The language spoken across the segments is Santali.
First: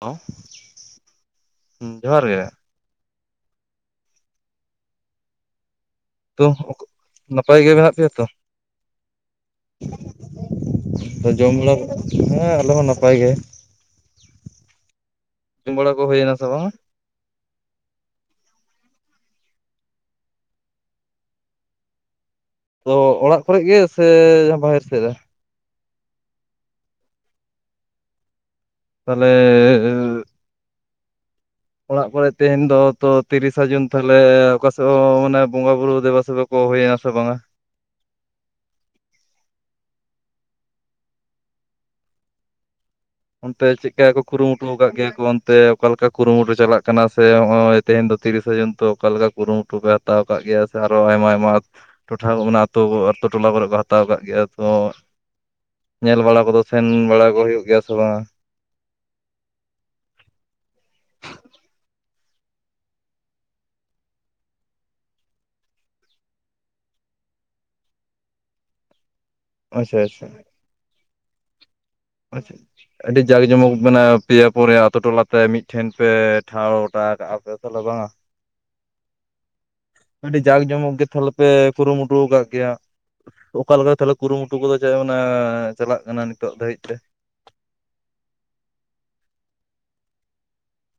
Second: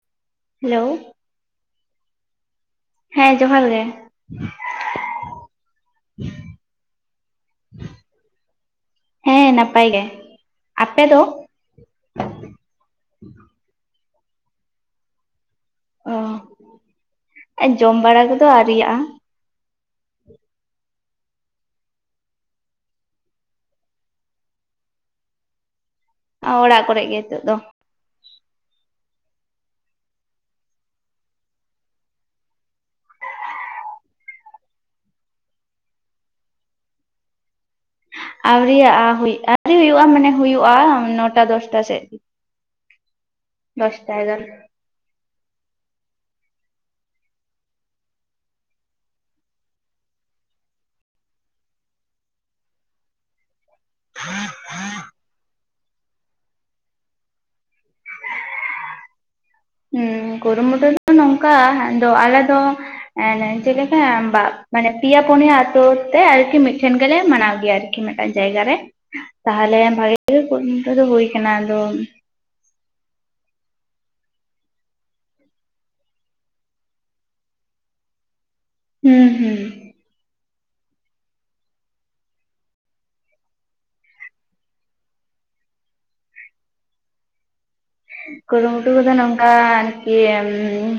ᱦᱮᱞᱳ ᱦᱮᱞᱳ ᱦᱩ ᱡᱚᱦᱟᱨ ᱜᱮ ᱦᱮᱸ ᱡᱚᱦᱟᱨ ᱜᱮ ᱛᱚ [unintelligible] ᱱᱟᱯᱟᱭ ᱜᱮ ᱢᱮᱱᱟᱜ ᱯᱮᱭᱟ ᱛᱚ? ᱦᱮᱸ ᱱᱟᱯᱟᱭ ᱜᱮ, ᱟᱯᱮ ᱫᱚ? ᱛᱚ ᱡᱚᱢ ᱵᱟᱲᱟ ᱦᱮᱸ ᱟᱞᱮ ᱦᱚᱸ ᱱᱟᱯᱟᱭ ᱜᱮ ᱡᱚᱢ ᱵᱟᱲᱟ ᱠᱚ ᱚ ᱦᱳᱭᱱᱟ ᱥᱮ ᱵᱟᱝ? ᱡᱚᱢ ᱵᱟᱲᱟ ᱠᱚᱫᱚ ᱟᱨᱤᱭᱟᱜᱼᱟ ᱛᱚ ᱚᱲᱟᱜ ᱠᱚᱨᱮ ᱜᱮ ᱥᱮ [unintelligible] ᱵᱟᱦᱮᱨ ᱥᱮᱫ ᱨᱮ? ᱟ ᱚᱲᱟᱜ ᱠᱚᱨᱮ ᱜᱮ ᱦᱤᱛᱚᱜ ᱫᱚ ᱛᱟᱦᱚᱞᱮ ᱚᱲᱟᱜ ᱠᱚᱨᱮ ᱛᱮᱦᱮᱧ ᱫᱚ ᱛᱚ ᱛᱤᱨᱤᱥᱟ ᱡᱩᱱ ᱛᱟᱦᱚᱞᱮ ᱚᱠᱟ ᱥᱮᱫ ᱦᱚᱸ ᱢᱟᱱᱮ ᱵᱚᱸᱜᱟ ᱵᱩᱨᱩ ᱫᱮᱵᱟ-ᱥᱮᱵᱟ ᱠᱚ ᱦᱳᱭᱱᱟ ᱥᱮ ᱵᱟᱝᱟ? ᱟᱣᱨᱤ ᱭᱟᱜᱼᱟ ᱦᱩᱭ, ᱟᱣᱨᱤ ᱦᱩᱭᱩᱜᱼᱟ, ᱢᱟᱱᱮ ᱦᱩᱭᱩᱜᱼᱟ ᱱᱚᱴᱟ, ᱫᱚᱥᱴᱟ ᱥᱮᱜ᱾ ᱚᱱᱛᱮ ᱪᱮᱜ ᱠᱟ ᱠᱚ ᱮᱜᱟᱨᱚ ᱠᱩᱨᱩᱢᱩᱴᱩ? ᱠᱟᱜ ᱜᱮᱹᱭᱟ ᱠᱚ ᱚᱱᱛᱮ ᱚᱠᱟ ᱞᱮᱠᱟ ᱠᱩᱨᱩᱢᱩᱴᱩ ᱪᱟᱞᱟᱜ ᱠᱟᱱᱟ ᱥᱮ ᱚᱸᱭ ᱛᱮᱦᱮᱧ ᱫᱚ 'ᱛᱤᱨᱤᱥᱟ ᱡᱚᱱ' ᱛᱚ, ᱚᱠᱟ ᱞᱮᱠᱟ ᱠᱩᱨᱩᱢᱩᱴᱩ ᱯᱮ ᱛᱟᱣ ᱠᱟᱜ ᱜᱮᱭᱟ ᱥᱮ ᱟᱨᱚ ᱟᱭᱢᱟ-ᱟᱭᱢᱟ ᱴᱚᱴᱷᱟ, ᱚᱱᱟ ᱟᱛᱳ, ᱟᱛᱳ ᱴᱚᱞᱟ ᱠᱚᱨᱮ ᱠᱚ ᱛᱟᱣ ᱠᱟᱜ ᱜᱮᱭᱟ, ᱧᱮᱞ ᱵᱟᱲᱟ ᱠᱚᱫᱚ, ᱥᱮᱱ ᱵᱟᱲᱟ ᱠᱚ ᱦᱩᱭᱩᱜ ᱜᱮᱭᱟ ᱥᱮ ᱵᱟᱸ? ᱩᱸ ᱠᱩᱨᱩᱢᱩᱴᱩ ᱫᱚ ᱱᱚᱝᱠᱟ, ᱦᱟᱸᱜ ᱫᱚ, ᱟᱞᱮ ᱫᱚ ᱮᱱᱮ ᱡᱮᱞᱮᱠᱟᱼᱢ ᱵᱟᱜ, ᱢᱟᱱᱮ ᱯᱤᱭᱟ, ᱠᱳᱱᱭᱟ ᱛᱳ ᱛᱮ ᱟᱨᱠᱤ ᱢᱤᱜᱴᱷᱮᱱ ᱜᱮᱞᱮ ᱢᱟᱱᱟᱣ ᱜᱮᱭᱟ ᱨᱮ᱾ ᱠᱤ ᱢᱤᱜᱴᱟᱜ ᱡᱟᱭᱜᱟ ᱨᱮ ᱛᱟᱦᱞᱮ ᱟᱪᱪᱷᱟ ᱵᱷᱟᱜᱤ ᱟᱪᱪᱷᱟ ᱜᱮ ᱠᱩᱨᱩᱢᱩᱴᱩ ᱫᱚ ᱦᱩᱭ ᱠᱟᱱᱟ, ᱟᱫᱚ᱾ ᱟᱪᱪᱷᱟ-ᱪᱷᱟ᱾ ᱟᱹᱰᱤ ᱡᱟᱠ ᱡᱚᱢᱚᱠ ᱢᱟᱱᱮ ᱯᱮᱭᱟ, ᱯᱚᱨᱮ ᱟᱛᱳ ᱴᱚᱞᱟᱛᱮ ᱢᱤᱜᱴᱷᱮᱱ ᱯᱮ, ᱴᱷᱟᱶ ᱜᱚᱴᱟ ᱠᱟᱜᱼᱟ ᱯᱮ ᱛᱷᱟᱞᱮ ᱵᱟᱝᱟ! [inaudible] ᱦᱩᱸ, ᱦᱩᱸ ᱾ ᱟᱰᱤ ᱡᱟᱞ ᱡᱚᱢᱚᱠ ᱜᱮ, ᱛᱷᱟᱞᱮ ᱯᱮ ᱠᱩᱨᱩᱢᱩᱴᱩ ᱠᱟᱜ ᱜᱮᱭᱟᱸ! ᱚᱠᱟ ᱞᱮᱠᱟ ᱛᱟᱞᱮ ᱠᱩᱨᱩᱢᱩᱴᱩ ᱠᱚᱫᱚ ᱪᱟ ᱠᱟᱱᱟ, ᱪᱟᱞᱟᱜ ᱠᱟᱱᱟ ᱱᱤᱛᱚᱜ ᱫᱷᱟᱣᱤᱡ- -ᱛᱮ? ᱠᱩᱨᱩᱢᱩᱴᱩ ᱠᱚᱫᱚ ᱱᱚᱝᱠᱟ ᱟᱱᱠᱤ ᱩᱸ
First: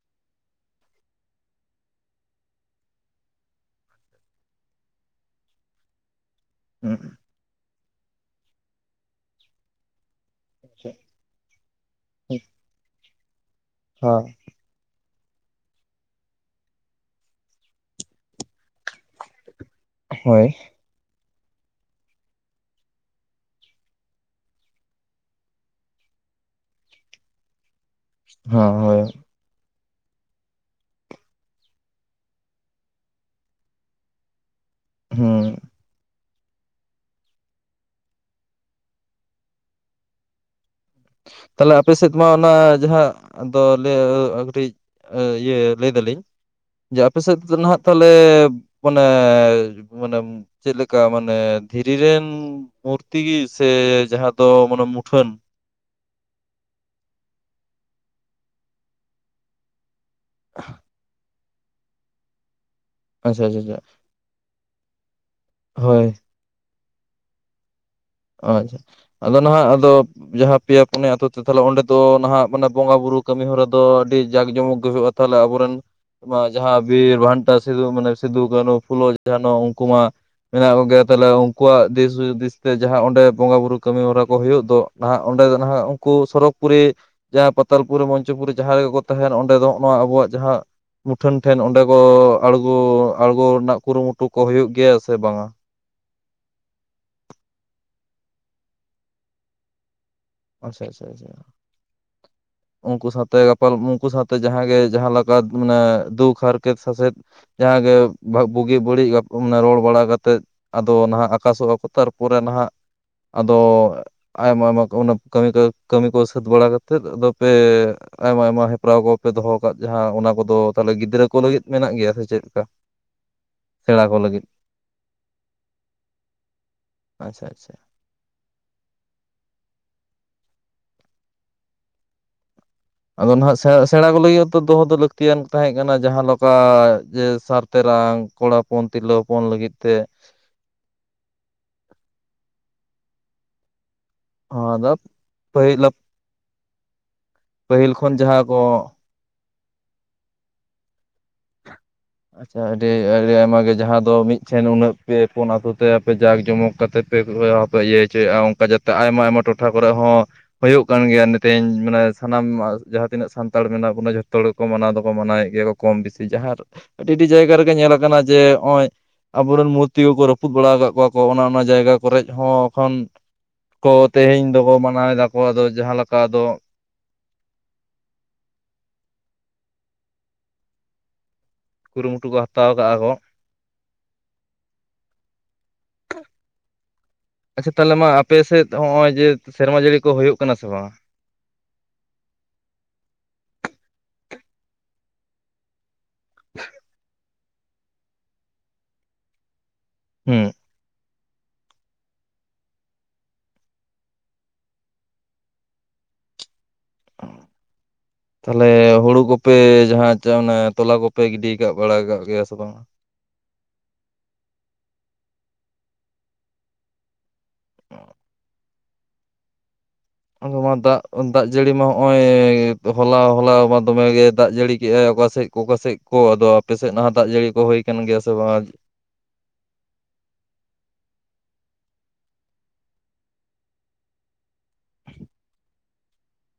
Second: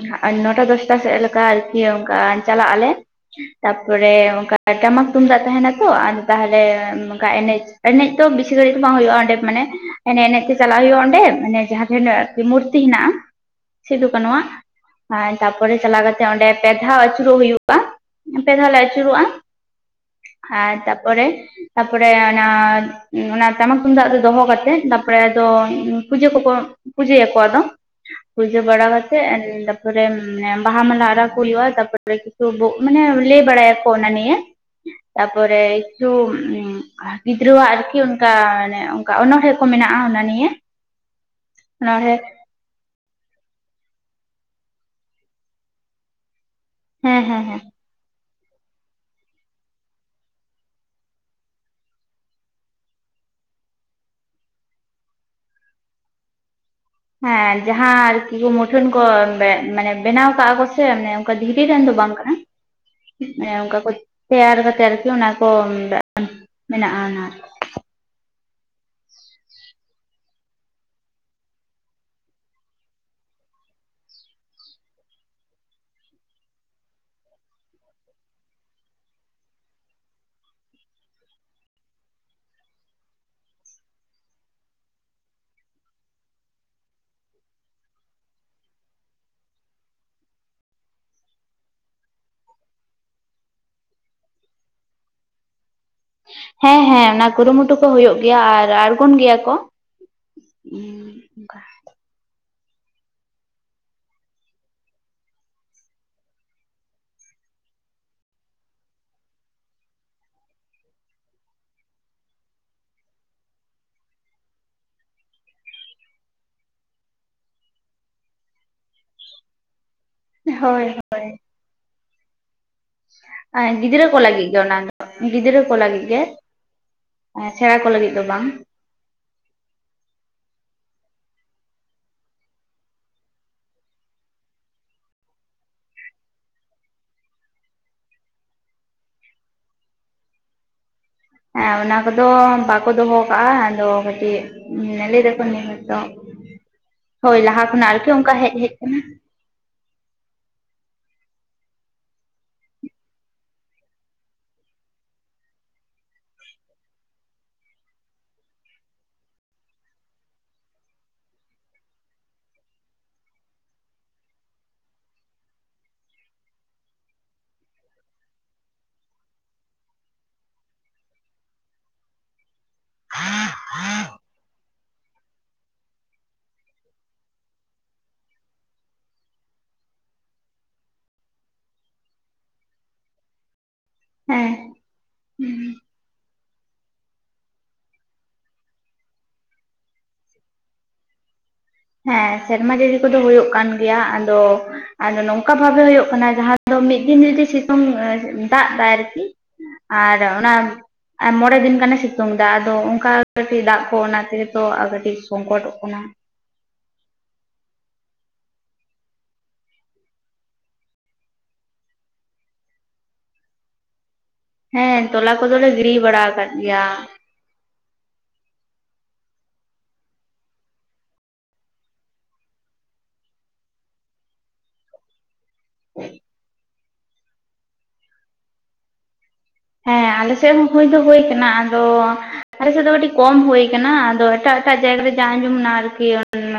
ᱦᱟᱜ ᱟᱱ ᱱᱚᱴᱟ, ᱫᱚᱥᱴᱟ ᱥᱮᱜ ᱞᱮᱠᱟ ᱟᱨᱠᱤ ᱚᱝᱠᱟ ᱟᱱ ᱪᱟᱞᱟᱜ ᱟᱞᱮ ᱛᱟᱯᱚᱨᱮ ᱚᱝᱠᱟ, ᱴᱟᱢᱟᱠ, ᱛᱩᱱᱫᱟᱜ ᱛᱟᱦᱮᱱᱟ ᱛᱚᱻ ᱟᱨ ᱛᱟᱦᱞᱮ ᱦᱮᱸ ᱢᱚᱠᱟ ᱮᱱᱮᱪ, ᱮᱱᱮᱡ ᱛᱚ ᱵᱤᱥᱤ ᱜᱟᱹᱲᱤᱡ ᱵᱟᱝ ᱦᱩᱭᱩᱜᱼᱟ, ᱮᱸᱰᱮᱡ ᱢᱟᱱᱮ ᱮᱱᱮ-ᱮᱱᱮ! ᱛᱮᱹ ᱪᱟᱞᱟᱜ ᱭᱩᱜᱼᱟ ᱚᱸᱰᱮᱻ ᱢᱟᱱᱮ ᱡᱟᱦᱟ ᱴᱷᱮᱱ ᱠᱩ ᱢᱩᱨᱛᱤ ᱦᱮᱱᱟᱜᱼᱟ ᱥᱤᱫᱩ-ᱠᱟᱹᱱᱩᱣᱟᱜ᱾ ᱱᱚᱣᱟ ᱦᱟᱸ ᱛᱟᱯᱚᱨᱮ ᱪᱟᱞᱟᱣ ᱠᱟᱛᱮᱜ, ᱚᱸᱰᱮ ᱯᱮ ᱫᱷᱟᱣ ᱟᱹᱪᱩᱨᱚᱜ ᱦᱩᱭᱩᱜᱼᱟ᱾ ᱯᱮ ᱫᱷᱟᱣ ᱞᱮ ᱟᱹᱪᱩᱨᱚᱜᱼᱟ ᱦᱳᱭ ᱟᱨ ᱛᱟᱯᱚᱨᱮ, ᱛᱟᱯᱚᱨᱮ ᱟᱱᱟ ᱩᱸ ᱚᱱᱟ ᱴᱟᱢᱟᱠ ᱛᱩᱱᱫᱟᱜ ᱫᱚ ᱫᱚᱦᱚ ᱠᱟᱛᱮᱺᱜ ᱛᱟᱯᱨᱮ ᱟᱫᱚ ᱯᱩᱡᱟᱹ ᱠᱚᱠᱚ ᱯᱩᱡᱟᱹᱭᱟᱠᱚ ᱟᱫᱚ, ᱯᱩᱡᱟᱹ ᱦᱮᱸ ᱵᱟᱲᱟ ᱦᱳᱭ ᱠᱟᱛᱮᱜ ᱮᱱ ᱛᱟᱯ ᱯᱚᱨᱮᱢ ᱢᱮ ᱵᱟᱦᱟ ᱢᱟᱞᱟ ᱟᱨᱟᱣ ᱠᱚ ᱭᱩᱜᱼᱟ, ᱛᱟᱯᱚᱨᱮ ᱠᱤᱪᱷᱩ ᱵᱩᱜ ᱢᱟᱱᱮ ᱞᱟᱹᱭ ᱵᱟᱲᱟᱭᱟᱠᱚ ᱚᱱᱟ ᱱᱤᱭᱮ᱾ [inaudible] ᱛᱟᱯᱚᱨᱮ ᱪᱩᱼᱢ ᱩᱸ ᱠᱟ ᱜᱤᱫᱽᱨᱟᱹ ᱣᱟᱜ ᱟᱨᱠᱤ ᱚᱱᱠᱟ, ᱱᱮ ᱚᱝᱠᱟ ᱚᱱᱚᱬᱦᱮ ᱠᱚ ᱢᱮᱱᱟᱜᱼᱟ, ᱚᱱᱟ ᱱᱤᱭᱮ᱾ ᱛᱟᱞᱮ ᱟᱯᱮ ᱥᱮᱫ ᱚᱱᱚᱬᱦᱮᱸ ᱢᱟ ᱚᱱᱟ ᱡᱟᱦᱟ ᱟᱫᱚ ᱞᱟᱹᱭᱟ ᱠᱟᱴᱤᱡ, ᱟ ᱤᱭᱟᱹ ᱞᱟᱹᱭ ᱫᱟᱞᱤᱧ ᱡᱮ ᱟᱯᱮ ᱦᱮᱸ ᱥᱮᱫ ᱦᱮᱸ ᱫᱚ ᱦᱮᱸ ᱱᱟᱦᱟᱜ ᱛᱷᱟᱞᱮᱵ ᱯᱟᱱᱮ, ᱢᱟᱱᱮᱢ ᱪᱮᱜ ᱞᱮᱠᱟ, ᱢᱟᱱᱮ ᱫᱷᱤᱨᱤ ᱨᱮᱱ ᱢᱩᱨᱛᱤ ᱜᱤ ᱥᱮ ᱡᱟᱦᱟ ᱫᱚ ᱢᱟᱱᱮ ᱢᱩᱴᱷᱟᱹᱱ? ᱦᱮᱸᱻ ᱡᱟᱦᱟᱸ ᱟᱨᱠᱤ ᱠᱚ, ᱢᱩᱴᱷᱟᱹᱱ ᱠᱚ ᱵᱮᱜ ᱢᱟᱱᱮ ᱵᱮᱱᱟᱣ ᱠᱟᱜᱼᱟ ᱠᱚ ᱥᱮ ᱢᱟᱱᱮ ᱚᱝᱠᱟ ᱫᱷᱤᱨᱤ ᱨᱮᱱ ᱫᱚ ᱵᱟᱝ ᱠᱟᱱᱟ, ᱟᱪᱪᱷᱟ ᱢᱟᱱᱮ ᱟᱪᱪᱷᱟ ᱟᱪᱪᱷᱟ ᱚᱝᱠᱟ ᱠᱚ ᱛᱮᱭᱟᱨ ᱠᱟᱛᱮ ᱟᱨᱠᱤ ᱚᱱᱟ ᱠᱚ ᱢᱮᱱᱫᱟᱜ ᱦᱳᱭ ᱟᱱ, ᱢᱮᱱᱟᱜᱼᱟ᱾ ᱟᱪᱪᱷᱟ ᱟᱫᱚ ᱱᱟᱦᱟᱜ, ᱟᱫᱚ ᱡᱟᱦᱟ ᱯᱮᱭᱟ, ᱯᱩᱱᱭᱟ ᱟᱛᱩ ᱛᱮ ᱛᱷᱟᱞᱮ ᱚᱸᱰᱮ ᱫᱚ ᱱᱟᱦᱟᱜ, ᱢᱟᱱᱮ ᱵᱚᱸᱜᱟ, ᱵᱩᱨᱩ ᱠᱟᱹᱢᱤ ᱦᱚᱨᱟ ᱫᱚ ᱟᱹᱰᱤ ᱡᱟᱠ ᱡᱚᱢᱚᱠ ᱜᱮ ᱦᱩᱭᱩᱜᱼᱟ! ᱛᱷᱟᱞᱮ ᱟᱵᱚᱨᱮᱱ ᱢᱟ ᱡᱟᱦᱟ ᱵᱤᱨ ᱵᱷᱟᱱᱴᱟ ᱥᱤᱫᱩ, ᱢᱟᱱᱮ ᱥᱤᱫᱩ, ᱠᱟᱹᱱᱩ, ᱯᱷᱩᱞᱚ, ᱡᱷᱟᱱᱚ ᱩᱝᱠᱩ ᱢᱟ ᱢᱮᱱᱟᱜ ᱠᱚᱜᱮᱭᱟ ᱛᱟᱞᱮ ᱩᱝᱠᱩᱣᱟᱜ ᱫᱤᱥ-ᱦᱩᱫᱤᱥ ᱛᱮ ᱡᱟᱦᱟ ᱚᱸᱰᱮ ᱵᱚᱸᱜᱟ, ᱵᱩᱨᱩ ᱠᱟᱹᱢᱤ ᱦᱚᱨᱟ ᱠᱚ ᱦᱩᱭᱩᱜ ᱫᱚ ᱱᱟᱦᱟᱜ, ᱚᱸᱰᱮ ᱫᱚ ᱱᱟᱦᱟᱜ ᱩᱝᱠᱩ ᱥᱚᱨᱚᱜᱽ ᱯᱩᱨᱤ ᱡᱟ ᱯᱟᱛᱟᱞᱯᱩᱨᱤ, ᱢᱚᱧᱪᱚᱯᱩᱨᱤ ᱡᱟᱦᱟ ᱨᱮᱜᱮ ᱠᱚ ᱛᱟᱦᱮᱱ, ᱚᱸᱰᱮ ᱫᱚ ᱱᱚᱜ ᱱᱚᱣᱟ ᱟᱵᱚᱣᱟᱜ ᱡᱟᱦᱟ ᱢᱩᱴᱷᱟᱹᱱ ᱴᱷᱮᱹᱱ ᱚᱸᱰᱮ ᱜᱚ ᱟᱲᱜᱚ, ᱟᱲᱜᱚ ᱨᱮᱱᱟᱜ ᱠᱩᱨᱩᱢᱩᱴᱩ ᱠᱚ ᱦᱩᱭᱩᱜ ᱜᱮᱭᱟ ᱥᱮ ᱵᱟᱝᱟ? ᱦᱮᱸ-ᱦᱮᱸ, ᱚᱱᱟ ᱠᱩᱨᱩᱢᱩᱴᱩ ᱠᱚ ᱦᱩᱭᱩᱜ ᱜᱮᱹᱭᱟ ᱟᱨ ᱟᱨᱜᱚᱱ ᱜᱮᱭᱟ ᱠᱚᱸ᱾ ᱟᱪᱪᱷᱟ-ᱪᱷᱟ-ᱪᱷᱟ᱾ ᱩᱝᱠᱩ ᱥᱟᱛᱮ ᱜᱟᱯᱟᱞ, ᱩᱸᱠᱩ ᱥᱟᱛᱮ ᱡᱟᱦᱟᱸ ᱜᱮ, ᱡᱟᱦᱟ ᱞᱮᱠᱟ ᱢᱟᱱᱮ ᱫᱩᱠ ᱦᱟᱨᱠᱮᱛ-ᱥᱟᱥᱮᱛ ᱡᱟᱦᱟᱸᱜᱮ, ᱵᱩᱜᱤ ᱵᱟᱹᱲᱤᱡ ᱵᱟᱠᱚ ᱢᱮᱱᱟ, ᱨᱚᱲ ᱵᱟᱲᱟ ᱠᱟᱛᱮᱫ ᱟᱫᱚ, ᱱᱟᱦᱟᱜ ᱟᱠᱟᱥᱚᱜ-ᱟ ᱠᱚ, ᱛᱟᱨ ᱯᱚᱨᱮ ᱱᱷᱟᱜ, ᱟᱫᱚ, ᱟᱭᱢᱟ ᱟᱭᱢᱟ ᱠᱚ, ᱚᱱᱟ ᱠᱟᱹᱢᱤ ᱠᱚ, ᱠᱟᱹᱢᱤ ᱠᱚ ᱥᱟᱹᱛ ᱵᱟᱲᱟ ᱠᱟᱛᱮᱫ, ᱟᱫᱚ ᱯᱮ ᱟᱭᱢᱟ ᱟᱭᱢᱟ, ᱦᱮᱯᱨᱟᱣ ᱠᱚᱯᱮ, ᱫᱚᱦᱚ ᱟᱠᱟᱫ ᱡᱟᱦᱟᱸ ᱾ ᱚᱱᱟ ᱠᱚᱫᱚ, ᱦᱳᱭ ᱛᱟᱦᱚᱞᱮ, ᱜᱤᱫᱽᱨᱟᱹ ᱠᱚ, ᱞᱟᱹᱜᱤᱫ ᱢᱮᱱᱟᱜ ᱜᱮᱭᱟ ᱥᱮ ᱪᱮᱫ ᱞᱮᱠᱟ ᱾ ᱟᱸ ᱜᱤᱫᱽᱨᱟᱹ ᱠᱚ, ᱞᱟᱹᱜᱤᱫ ᱜᱮ ᱚᱱᱟ, ᱜᱤᱫᱽᱨᱟᱹ ᱠᱚ, ᱞᱟᱹᱜᱤᱫ ᱜᱮ ᱾ ᱟᱪᱪᱷᱟ ᱮᱸᱻ ᱟᱪᱪᱷᱟ ᱥᱮᱬᱟ ᱠᱚ, ᱞᱟᱹᱜᱤᱫ ᱫᱚ ᱵᱟᱝ ᱾ ᱟᱫᱚ, ᱱᱷᱟᱜ ᱥᱮᱸᱬᱟ ᱠᱚ, ᱞᱟᱜᱤᱫ ᱦᱚᱸᱛᱚ, ᱫᱚᱦᱚ ᱫᱚ, ᱞᱟᱹᱠᱛᱤᱭᱟᱱ ᱛᱟᱦᱮᱸ ᱠᱟᱱᱟ᱾ ᱡᱟᱦᱟᱸ ᱞᱮᱠᱟ, ᱡᱮ ᱥᱟᱨ ᱛᱮᱨᱟᱝ ᱠᱚᱲᱟ ᱦᱚᱯᱚᱱ, ᱛᱤᱨᱞᱟᱹ ᱦᱚᱯᱚᱱ, ᱞᱟᱹᱜᱤᱫ ᱛᱮ ᱮᱸᱻ ᱚᱱᱟ ᱠᱚᱫᱚ, ᱵᱟᱠᱚ ᱫᱚᱦᱚ ᱟᱠᱟᱜᱼᱟ, ᱟᱫᱚ, ᱠᱟᱹᱡ ᱟᱫᱚ ᱯᱟᱹᱦᱤᱞ [unintelligible] [inaudible] ᱦᱳᱭ! ᱞᱟᱦᱟ ᱠᱷᱚᱱᱟᱜ ᱯᱟᱹᱦᱤᱞ ᱟᱨᱠᱮ, ᱠᱷᱚᱱ ᱚᱱᱠᱟ ᱡᱟᱦᱟᱸ ᱦᱮᱡ, ᱠᱚ ᱦᱮᱡ ᱟᱠᱟᱱᱟ ᱾ ᱟᱪᱷᱟ, ᱟᱹᱰᱤ, ᱟᱹᱰᱤ ᱟᱭᱢᱟ ᱜᱮ, ᱡᱟᱦᱟᱸ ᱫᱚ, ᱢᱤᱫ ᱴᱷᱮᱱ ᱩᱱᱟᱹᱜ, ᱯᱮ ᱯᱳᱱ ᱟᱹᱛᱩ ᱛᱮ, ᱟᱯᱮ ᱡᱟᱠ ᱡᱚᱢᱚᱠ ᱠᱟᱛᱮᱫ ᱯᱮ [unintelligible] ᱤᱭᱟᱹ ᱦᱚᱪᱚᱭᱮᱜᱼᱟ, ᱚᱱᱠᱟ ᱡᱟᱛᱮ, ᱟᱭᱢᱟ ᱟᱭᱢᱟ, ᱴᱚᱴᱷᱟ ᱠᱚᱨᱮ ᱦᱚᱸ, ᱦᱩᱭᱩᱜ ᱠᱟᱱ ᱜᱮᱭᱟ, ᱱᱤᱛᱤᱧ ᱢᱟᱱᱮ, ᱥᱟᱱᱟᱢ ᱡᱟᱦᱟᱸ ᱛᱤᱱᱟᱹᱜ, ᱥᱟᱱᱛᱟᱲ ᱢᱮᱱᱟᱜ ᱵᱚᱱᱟ, ᱡᱷᱚᱛᱚ ᱦᱚᱲ ᱢᱟᱱᱟᱣ ᱫᱚᱠᱚ, ᱢᱟᱱᱟᱣᱮᱫ ᱜᱮᱭᱟ ᱠᱚ, ᱠᱚᱢ ᱵᱮᱥᱤ ᱡᱟᱦᱟᱸ ᱨᱮ, ᱟᱹᱰᱤ ᱟᱹᱰᱤ, ᱡᱟᱭᱜᱟ ᱨᱮᱜᱮ, ᱧᱮᱞ ᱟᱠᱟᱱᱟ ᱡᱮ, ᱱᱚᱜᱼᱚᱭ ᱟᱵᱚ ᱨᱮᱱ ᱢᱩᱨᱛᱤ ᱠᱚᱠᱚ, ᱨᱟᱹᱯᱩᱫ ᱵᱟᱲᱟ ᱟᱠᱟᱫ ᱠᱚᱣᱟ ᱠᱚ, ᱚᱱᱟ ᱚᱱᱟ, ᱡᱟᱭᱜᱟ ᱠᱚᱨᱮᱡ ᱦᱚᱸ, ᱠᱷᱚᱱ ᱠᱚ, ᱛᱮᱦᱮᱧ ᱫᱚᱵᱚ, ᱢᱟᱱᱟᱣ ᱮᱫᱟ ᱠᱚ, ᱟᱫᱚ ᱡᱟᱦᱟᱸ ᱞᱮᱠᱟ ᱟᱫᱚ ᱠᱩᱨᱩ ᱢᱩᱴᱩ ᱠᱚ, ᱦᱟᱛᱟᱣ ᱠᱟᱜᱼᱟ ᱠᱚ ᱾ ᱦᱮᱸᱻ ᱦᱩᱸ ᱾ ᱟᱪᱷᱟ ᱛᱟᱞᱦᱮ ᱢᱟ, ᱟᱯᱮ ᱥᱮᱫ ᱦᱚᱸᱜ ᱚᱭ ᱡᱮ, ᱥᱮᱨᱢᱟ ᱡᱟᱹᱲᱤ ᱠᱚ, ᱦᱩᱭᱩᱜ ᱠᱟᱱᱟ ᱥᱮ ᱵᱟᱝ? ᱦᱮᱸ, ᱥᱮᱨᱢᱟ ᱡᱟᱹᱲᱤ ᱠᱚᱫᱚ, ᱦᱩᱭᱩᱜ ᱠᱟᱱ ᱜᱮᱭᱟ ᱾ ᱟᱫᱚ, ᱟᱫᱚ ᱱᱚᱝᱠᱟ ᱵᱷᱟᱵᱮ ᱦᱩᱭᱩᱜ ᱚᱱᱟ ᱡᱟᱦᱟᱸ ᱫᱚ, ᱢᱤᱫ ᱫᱤᱱ ᱡᱩᱫᱤ ᱥᱤᱛᱩᱝ ᱮᱻ ᱫᱟᱜ ᱮᱫᱟ, ᱟᱨᱠᱤ, ᱟᱨ ᱦᱩᱸ ᱚᱱᱟ ᱟᱨ, ᱢᱚᱬᱮ ᱫᱤᱱ ᱜᱟᱱᱮ, ᱥᱤᱛᱩᱝ ᱮᱫᱟ, ᱟᱫᱚ, ᱚᱱᱠᱟ ᱠᱟᱹᱴᱤᱡ ᱫᱟᱜ ᱠᱚ, ᱚᱱᱟ ᱛᱮᱜ ᱛᱚ, ᱠᱟᱹᱴᱤᱡ ᱥᱚᱝᱠᱚᱴᱚᱜ ᱠᱟᱱᱟ᱾ [inaudible] [inaudible] [unintelligible] ᱛᱟᱦᱚᱞᱮ, ᱦᱩᱲᱩ ᱠᱚᱯᱮ ᱡᱟᱦᱟᱸ ᱛᱚᱞᱟ ᱠᱚᱯᱮ ᱜᱤᱰᱤ ᱠᱟᱜ, ᱵᱟᱲᱟ ᱠᱟᱜ ᱜᱮᱭᱟ ᱥᱮ ᱵᱟᱝ ᱟ? ᱦᱮᱸ, ᱛᱚᱞᱟ ᱠᱚᱫᱚ ᱞᱮ, ᱜᱤᱰ ᱤ ᱵᱟᱲᱟ ᱟᱠᱟᱫ ᱜᱮᱭᱟ ᱾ ᱟᱫᱚ ᱢᱟ, ᱫᱟᱜ, ᱫᱟᱜ ᱡᱟᱹᱲᱤ ᱢᱟ, ᱦᱚᱜᱼᱚᱭ ᱦᱚᱞᱟ, ᱦᱚᱞᱟᱣ ᱢᱟ, ᱫᱚᱢᱮ ᱜᱮ, ᱫᱟᱜ ᱡᱟᱹᱲᱤ ᱠᱮᱜ ᱟᱭ, ᱚᱠᱟ ᱥᱮᱫ ᱚᱠᱟ ᱥᱮ ᱠᱚ, ᱟᱫᱚ ᱟᱯᱮ ᱥᱮᱫ ᱱᱷᱟᱜ, ᱫᱟᱜ ᱡᱟᱹᱲᱤ ᱠᱚ, ᱦᱩᱭ ᱟᱠᱟᱱ ᱜᱮᱭᱟ, ᱥᱮ ᱵᱟᱝ ᱦᱮᱸ, ᱟᱞᱮ ᱥᱮᱫ ᱦᱚᱸ, ᱦᱩᱭ ᱫᱚ ᱦᱩᱭ ᱟᱠᱟᱱᱟ ᱾ ᱟᱫᱚ ᱟᱞᱮ ᱥᱮᱫ ᱫᱚ, ᱠᱟᱹᱴᱤᱡ ᱠᱚᱢ ᱦᱩᱭ ᱟᱠᱟᱱᱟ, ᱟᱫᱚ ᱮᱴᱟᱜ, ᱮᱴᱟᱜ ᱡᱟᱭᱜᱟ ᱨᱮ, ᱡᱟ ᱟᱸᱡᱚᱢ ᱮᱱᱟ, ᱟᱨᱠᱤ